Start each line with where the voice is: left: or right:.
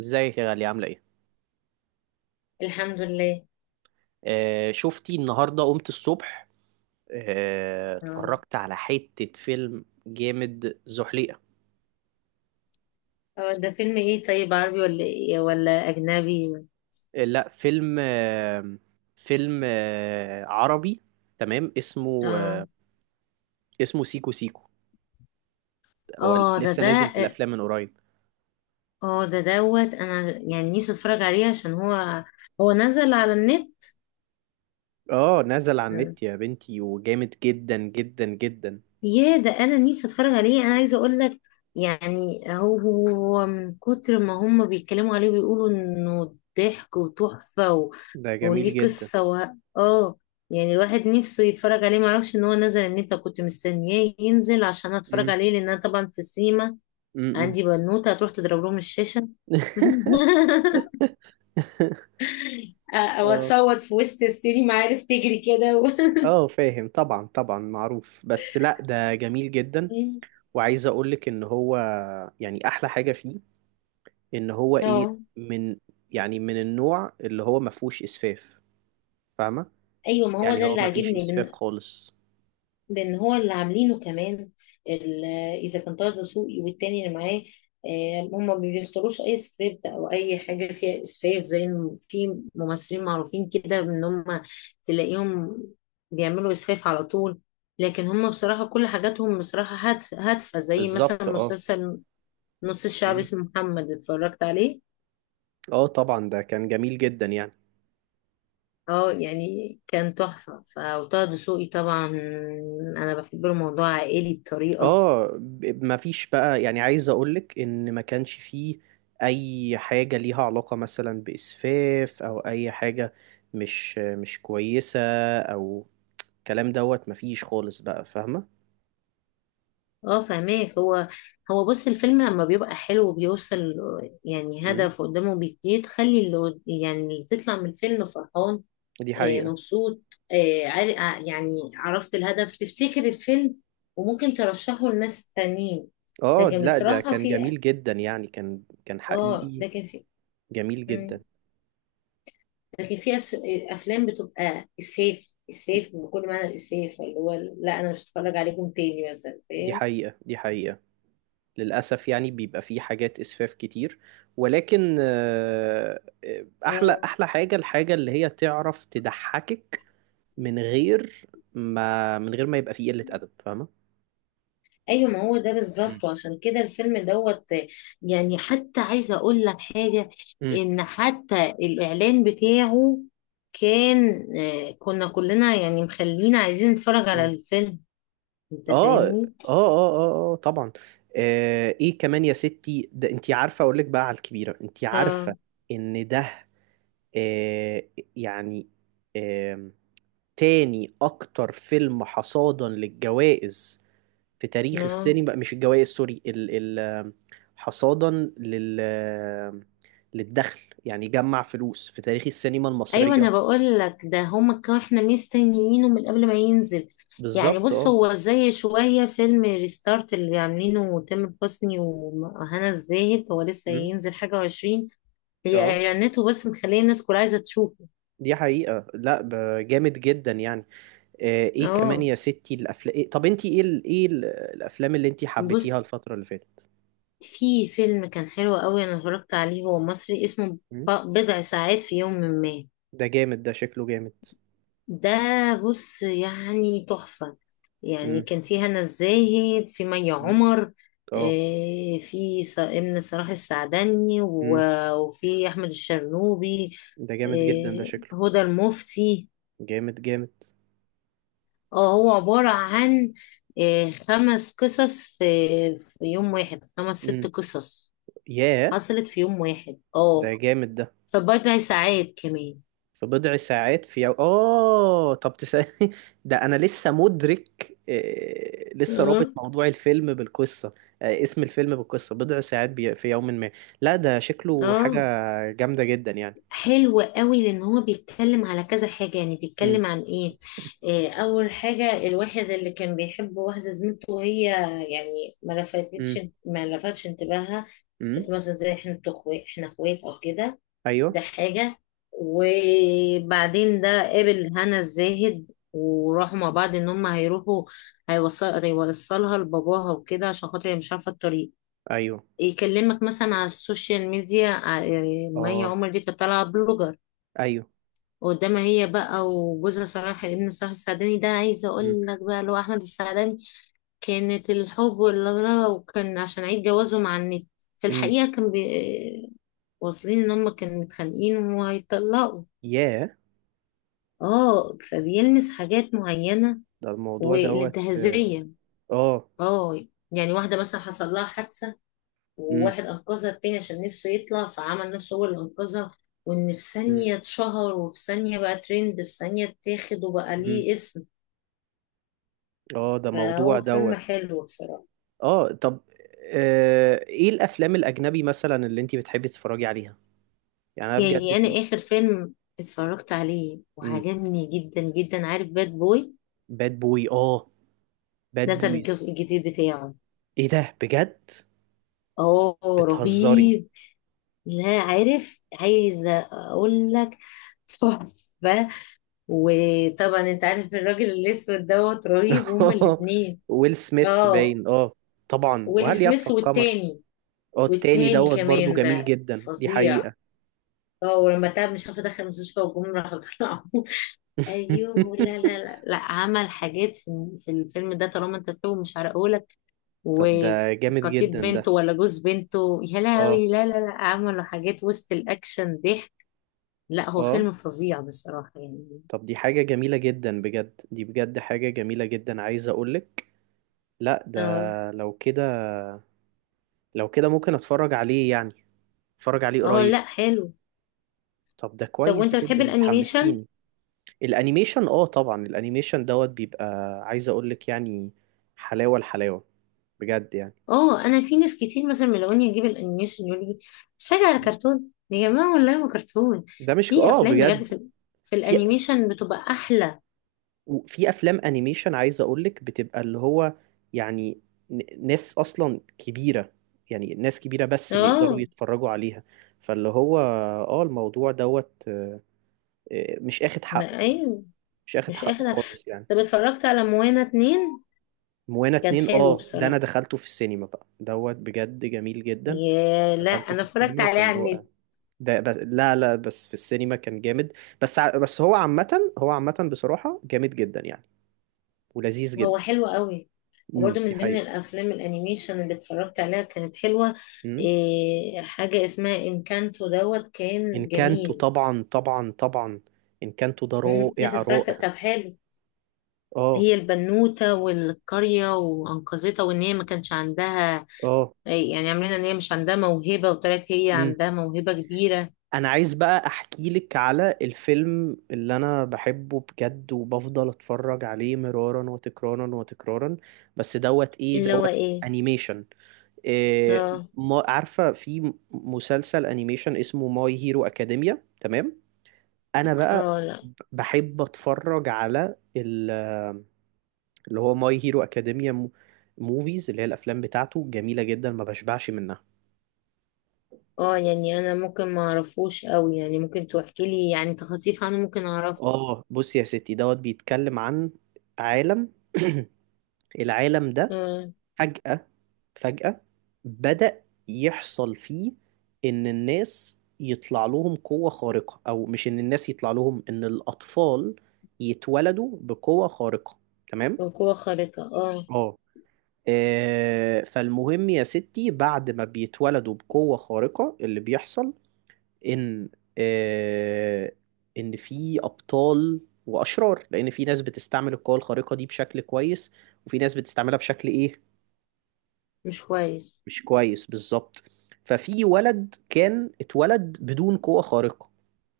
right: ازيك يا غالية، عاملة ايه؟
left: الحمد لله.
right: آه، شفتي النهاردة قمت الصبح،
left: اه،
right: اتفرجت على حتة فيلم جامد، زحليقة.
left: هو ده فيلم ايه؟ طيب، عربي ولا إيه ولا اجنبي؟
right: لا، فيلم، فيلم عربي تمام. اسمه،
left: اه،
right: اسمه سيكو سيكو، هو
left: اه. ده
right: لسه
left: ده
right: نازل في الأفلام من قريب.
left: اه، ده دوت انا يعني نفسي اتفرج عليه عشان هو نزل على النت.
right: اه، نزل على النت يا بنتي، وجامد جدا جدا جدا.
left: يا ده، انا نفسي اتفرج عليه، انا عايزه اقول لك. يعني هو من كتر ما هم بيتكلموا عليه بيقولوا انه ضحك وتحفه، و...
right: ده جميل
left: وليه
right: جدا.
left: قصه. و... اه. يعني الواحد نفسه يتفرج عليه، معرفش ان هو نزل النت، كنت مستنياه ينزل عشان اتفرج
right: امم،
left: عليه، لان انا طبعا في السينما
right: امم.
left: عندي بنوته هتروح تضرب لهم الشاشه، او
right: اه
left: اتصوت في وسط السينما، عارف، تجري كده. و...
right: اه، فاهم. طبعا طبعا، معروف. بس لا، ده جميل جدا. وعايز اقولك ان هو يعني احلى حاجة فيه ان هو ايه؟
left: اه،
right: من، يعني من النوع اللي هو ما فيهوش اسفاف، فاهمة؟
left: ايوه، ما هو
right: يعني
left: ده
right: هو
left: اللي
right: ما فيش
left: عاجبني،
right: اسفاف خالص.
left: لان هو اللي عاملينه كمان. ال- اذا كان طه دسوقي والتاني اللي معاه، آه، هما ما بيختاروش اي سكريبت او اي حاجه فيها اسفاف، زي إن في ممثلين معروفين كده ان هما تلاقيهم بيعملوا اسفاف على طول، لكن هما بصراحه كل حاجاتهم بصراحه هادفه زي مثلا
right: بالظبط اه.
left: مسلسل نص الشعب
right: مم.
left: اسمه محمد، اتفرجت عليه.
right: اه طبعا، ده كان جميل جدا يعني.
left: اه، يعني كان تحفه. وطه دسوقي طبعا انا بحب له، موضوع عائلي بطريقه.
right: اه، ما فيش بقى، يعني عايز اقولك ان ما كانش فيه اي حاجة ليها علاقة مثلا باسفاف او اي حاجة مش كويسة، او الكلام دوت ما فيش خالص بقى، فاهمة؟
left: اه، فهماك. هو بص، الفيلم لما بيبقى حلو وبيوصل يعني
right: مم.
left: هدف قدامه بيديه، تخلي اللي يعني اللي تطلع من الفيلم فرحان،
right: دي
left: آه،
right: حقيقة.
left: مبسوط. آه، يعني عرفت الهدف، تفتكر الفيلم وممكن ترشحه لناس تانيين.
right: اه
left: لكن
right: لا، ده
left: بصراحة
right: كان
left: في،
right: جميل جدا يعني، كان
left: اه،
right: حقيقي.
left: لكن في،
right: جميل
left: مم،
right: جدا.
left: لكن في افلام بتبقى اسفاف، اسفاف بكل معنى الاسفاف، اللي هو لا انا مش هتفرج عليكم تاني مثلا،
right: دي
left: فاهم.
right: حقيقة، دي حقيقة. للأسف يعني بيبقى فيه حاجات إسفاف كتير، ولكن أحلى
left: اه،
right: أحلى حاجة، الحاجة اللي هي تعرف تضحكك من غير ما، يبقى فيه قلة أدب، فاهمة؟
left: ايوه، ما هو ده
right: مم.
left: بالظبط، وعشان كده الفيلم دوت. يعني حتى عايزه اقول لك حاجه،
right: مم.
left: ان حتى الاعلان بتاعه كان، آه، كنا كلنا يعني مخلينا عايزين نتفرج على
right: مم.
left: الفيلم، انت
right: اه اه
left: فاهمني.
right: اه اه اه، طبعا. ايه كمان يا ستي؟ ده انتي عارفه اقول لك بقى على الكبيره، انتي
left: اه.
right: عارفه ان ده، آه، يعني، آم، تاني أكتر فيلم حصادا للجوائز في تاريخ
left: آه.
right: السينما، مش الجوائز سوري، ال ال آم، حصادا لل آم، للدخل، يعني جمع فلوس في تاريخ السينما
left: ايوه،
right: المصرية.
left: انا بقول لك، ده هما كانوا احنا مستنيينه من قبل ما ينزل. يعني
right: بالظبط
left: بص،
right: اه.
left: هو زي شويه فيلم ريستارت اللي عاملينه تامر حسني وهنا الزاهد، هو لسه
right: أمم،
left: ينزل حاجه وعشرين، هي
right: اه.
left: اعلاناته بس مخليه الناس كلها عايزه تشوفه.
right: دي حقيقة. لا جامد جدا يعني. ايه كمان
left: اه،
right: يا ستي، الافلام إيه؟ طب انتي ايه ايه الافلام اللي انتي حبيتيها
left: بص،
right: الفترة اللي فاتت؟
left: في فيلم كان حلو قوي انا اتفرجت عليه، هو مصري، اسمه
right: أمم،
left: بضع ساعات في يوم ما.
right: ده جامد، ده شكله جامد.
left: ده، بص، يعني تحفه. يعني
right: أمم،
left: كان في هنا الزاهد، في مي
right: أمم،
left: عمر،
right: اه.
left: آه، في امن صلاح السعدني
right: امم،
left: وفي احمد الشرنوبي،
right: ده جامد جدا، ده
left: آه،
right: شكله
left: هدى المفتي.
right: جامد جامد.
left: اه، هو عبارة عن، آه، خمس قصص في، في يوم واحد، خمس ست
right: امم
left: قصص
right: ياه،
left: حصلت في يوم واحد.
right: ده
left: اه،
right: جامد ده.
left: في بضع ساعات كمان.
right: في بضع ساعات في اه طب تسألني. ده انا لسه مدرك، لسه رابط
left: اه.
right: موضوع الفيلم بالقصة، اسم الفيلم بالقصة بضع ساعات في يوم ما. لا ده شكله حاجة
left: اه،
right: جامدة جدا يعني.
left: حلو قوي لان هو بيتكلم على كذا حاجة. يعني
right: امم،
left: بيتكلم عن ايه؟ آه، اول حاجة الواحد اللي كان بيحب واحدة زميلته وهي يعني
right: امم،
left: ما لفتش انتباهها،
right: امم.
left: كانت مثلا زي احنا اخوات، احنا اخوات او كده. ده
right: ايوه،
left: حاجة. وبعدين ده قابل هنا الزاهد وراحوا مع بعض، ان هم هيروحوا، هيوصلها لباباها وكده عشان خاطر هي مش عارفة الطريق،
right: ايوه،
left: يكلمك مثلا على السوشيال ميديا. مي
right: اه،
left: عمر دي كانت طالعة بلوجر
right: ايوه.
left: قدامها، هي بقى وجوزها صلاح ابن صلاح السعداني، ده عايزة
right: امم،
left: اقول لك بقى اللي هو احمد السعداني، كانت الحب والغلا، وكان عشان عيد جوازه مع النت. في
right: امم،
left: الحقيقة كان واصلين ان هم كانوا متخانقين وهيطلقوا.
right: ياه،
left: اه، فبيلمس حاجات معينة
right: ده الموضوع دوت.
left: والانتهازية.
right: اه.
left: اه، يعني واحدة مثلا حصل لها حادثة
right: امم،
left: وواحد أنقذها، التاني عشان نفسه يطلع فعمل نفسه هو اللي أنقذها، وإن في ثانية اتشهر، وفي ثانية بقى ترند، في ثانية اتاخد وبقى
right: امم،
left: ليه اسم.
right: اه، ده موضوع
left: فهو فيلم
right: دوت.
left: حلو بصراحة.
right: اه. طب، ايه الافلام الاجنبي مثلا اللي انتي بتحبي تتفرجي عليها؟ يعني انا بجد
left: يعني أنا
right: في،
left: آخر فيلم اتفرجت عليه
right: امم
left: وعجبني جدا جدا، عارف، باد بوي،
right: باد بوي. اه، باد
left: نزل
right: بويز!
left: الجزء الجديد بتاعه.
right: ايه ده؟ بجد؟
left: اه،
right: بتهزري؟
left: رهيب. لا، عارف، عايزة اقول لك تحفة. وطبعا انت عارف الراجل الاسود دوت رهيب، هما الاتنين.
right: ويل سميث
left: اه،
right: باين، اه. طبعا،
left: ويلي
right: وهل يخفى
left: سميث
right: القمر؟
left: والتاني،
right: اه، التاني
left: والتاني
right: دوت برضو
left: كمان
right: جميل
left: ده
right: جدا، دي
left: فظيع.
right: حقيقة.
left: اه، ولما تعب مش عارفه دخل المستشفى والجمهور راحوا طلعوا. ايوه، لا، لا، لا، لا، عمل حاجات في، في الفيلم ده، طالما انت فيه مش هرقهولك.
right: طب ده جامد
left: وخطيب
right: جدا ده،
left: بنته ولا جوز بنته، يا
right: اه
left: لهوي، لا، لا، لا، عملوا حاجات وسط الاكشن ضحك. لا، هو
right: اه.
left: فيلم فظيع بصراحة يعني.
right: طب دي حاجة جميلة جدا بجد، دي بجد حاجة جميلة جدا عايز اقولك. لا ده،
left: اه.
right: لو كده، لو كده ممكن اتفرج عليه يعني، اتفرج عليه
left: اه،
right: قريب.
left: لا، حلو.
right: طب ده
left: طب،
right: كويس
left: وانت بتحب
right: جدا، انت
left: الانيميشن؟
right: حمستيني. الانيميشن، اه طبعا، الانيميشن دوت بيبقى، عايز اقول لك يعني، حلاوة الحلاوة، بجد يعني.
left: اه، انا في ناس كتير مثلا ملاقوني اجيب الانيميشن يقول لي اتفرج على كرتون، يا جماعة، والله ما كرتون،
right: ده مش،
left: في
right: اه
left: افلام بجد،
right: بجد،
left: في
right: في،
left: الانيميشن بتبقى احلى.
right: في افلام انيميشن عايز اقول لك بتبقى اللي هو، يعني، ناس اصلا كبيرة، يعني ناس كبيرة بس اللي يقدروا
left: اه،
right: يتفرجوا عليها. فاللي هو اه الموضوع دوت، مش اخد حقه،
left: ايوه،
right: مش اخد
left: مش
right: حقه
left: اخر.
right: خالص يعني.
left: طب، اتفرجت على موانا 2؟
right: موانا
left: كان
right: اتنين،
left: حلو
right: اه ده انا
left: بصراحة.
right: دخلته في السينما بقى دوت، بجد جميل جدا.
left: يا لا،
right: دخلته
left: انا
right: في
left: اتفرجت
right: السينما
left: عليه
right: وكان
left: على
right: رائع،
left: النت.
right: ده بس لا لا، بس في السينما كان جامد. بس هو عامة، هو عامة بصراحة جامد جدا يعني، ولذيذ
left: هو
right: جدا.
left: حلو قوي.
right: امم،
left: وبرده
right: دي
left: من ضمن
right: حقيقة.
left: الافلام الانيميشن اللي اتفرجت عليها كانت حلوه،
right: امم.
left: إيه، حاجه اسمها انكانتو دوت، كان
right: ان كانتو،
left: جميل.
right: طبعا طبعا طبعا، ان كانتو ده
left: مم، ايه ده
right: رائع
left: اتفرجت؟
right: رائع.
left: طب، حلو.
right: اه،
left: هي البنوته، والقريه وانقذتها، وان هي ما كانش عندها،
right: اه.
left: آه، يعني عاملين ان هي مش عندها موهبه، وطلعت هي
right: امم.
left: عندها موهبه كبيره.
right: انا عايز بقى احكي لك على الفيلم اللي انا بحبه بجد وبفضل اتفرج عليه مرارا وتكرارا وتكرارا، بس دوت ايه
left: اللي هو
right: دوت؟
left: ايه؟
right: انيميشن. إيه
left: اه.
right: ما عارفة في مسلسل انيميشن اسمه ماي هيرو اكاديميا، تمام؟ انا بقى،
left: اه، لا.
right: بحب اتفرج على اللي هو ماي هيرو اكاديميا موفيز، اللي هي الافلام بتاعته جميلة جدا، ما بشبعش منها.
left: اه، يعني انا ممكن ما اعرفوش قوي، يعني ممكن تحكي لي، يعني تخطيف عنه ممكن اعرفه.
right: اه بص يا ستي، دوت بيتكلم عن، عالم، العالم ده
left: اه.
right: فجأة، فجأة بدأ يحصل فيه إن الناس يطلع لهم قوة خارقة، أو مش إن الناس يطلع لهم، إن الأطفال يتولدوا بقوة خارقة، تمام؟
left: وقوة خارقة، اه.
right: اه، فالمهم يا ستي، بعد ما بيتولدوا بقوة خارقة، اللي بيحصل إن، آه، إن في أبطال وأشرار، لأن في ناس بتستعمل القوة الخارقة دي بشكل كويس، وفي ناس بتستعملها بشكل إيه؟
left: مش كويس.
right: مش كويس بالظبط. ففي ولد كان اتولد بدون قوة خارقة،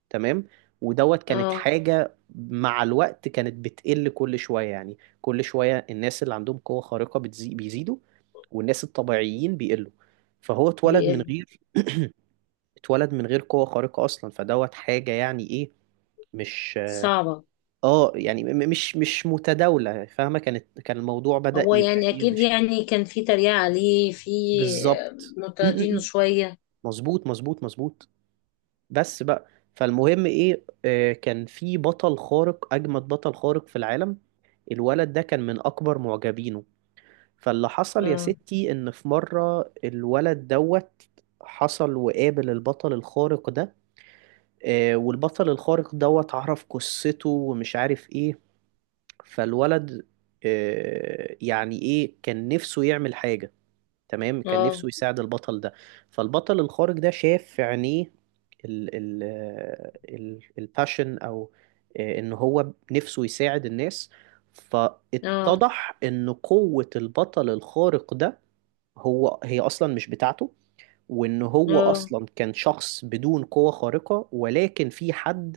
right: تمام. ودوت كانت
left: اه.
right: حاجة مع الوقت كانت بتقل، كل شوية يعني، كل شوية الناس اللي عندهم قوة خارقة بيزيدوا، والناس الطبيعيين بيقلوا. فهو اتولد من
left: بيقل.
right: غير، اتولد من غير قوة خارقة أصلا، فدوت حاجة يعني إيه؟ مش،
left: صعبة.
right: اه يعني، مش متداولة، فاهمة؟ كانت، كان الموضوع بدأ
left: هو
right: يبقى
left: يعني
right: إيه،
left: اكيد
right: مش كتير.
left: يعني كان في تريقة عليه، في
right: بالظبط. م- م-
left: معترضينه
right: م.
left: شوية.
right: مظبوط مظبوط مظبوط. بس بقى، فالمهم ايه، كان في بطل خارق، اجمد بطل خارق في العالم، الولد ده كان من اكبر معجبينه. فاللي حصل يا
left: اه.
right: ستي ان في مرة الولد دوت حصل وقابل البطل الخارق ده، والبطل الخارق دوت عرف قصته ومش عارف ايه، فالولد، يعني ايه، كان نفسه يعمل حاجة، تمام، كان
left: اه.
right: نفسه يساعد البطل ده. فالبطل الخارق ده شاف في عينيه ال ال ال الباشن، او ان هو نفسه يساعد الناس.
left: اه.
right: فاتضح ان قوة البطل الخارق ده، هي اصلا مش بتاعته، وان هو
left: اه.
right: اصلا كان شخص بدون قوة خارقة، ولكن في حد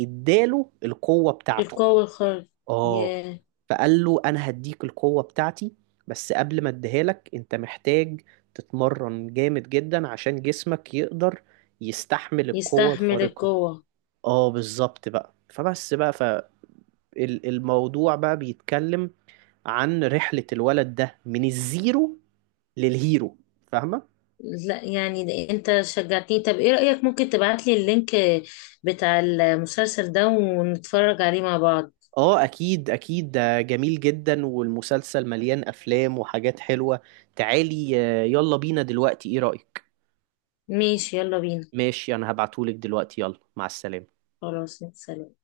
right: اداله القوة بتاعته.
left: القوة الخارج،
right: اه.
left: ي-
right: فقال له انا هديك القوة بتاعتي، بس قبل ما اديها لك انت محتاج تتمرن جامد جدا عشان جسمك يقدر يستحمل القوة
left: يستحمل
right: الخارقة.
left: القوة.
right: اه بالظبط بقى، فبس بقى فالموضوع بقى بيتكلم عن رحلة الولد ده من الزيرو للهيرو، فاهمة؟
left: لا، يعني ده انت شجعتني، طب ايه رأيك، ممكن تبعتلي اللينك بتاع المسلسل ده ونتفرج عليه مع بعض.
right: اه اكيد اكيد، ده جميل جدا، والمسلسل مليان افلام وحاجات حلوة. تعالي، يلا بينا دلوقتي، ايه رأيك؟
left: ماشي، يلا بينا.
right: ماشي، انا هبعتهولك دلوقتي، يلا مع السلامة.
left: خلاص سلام.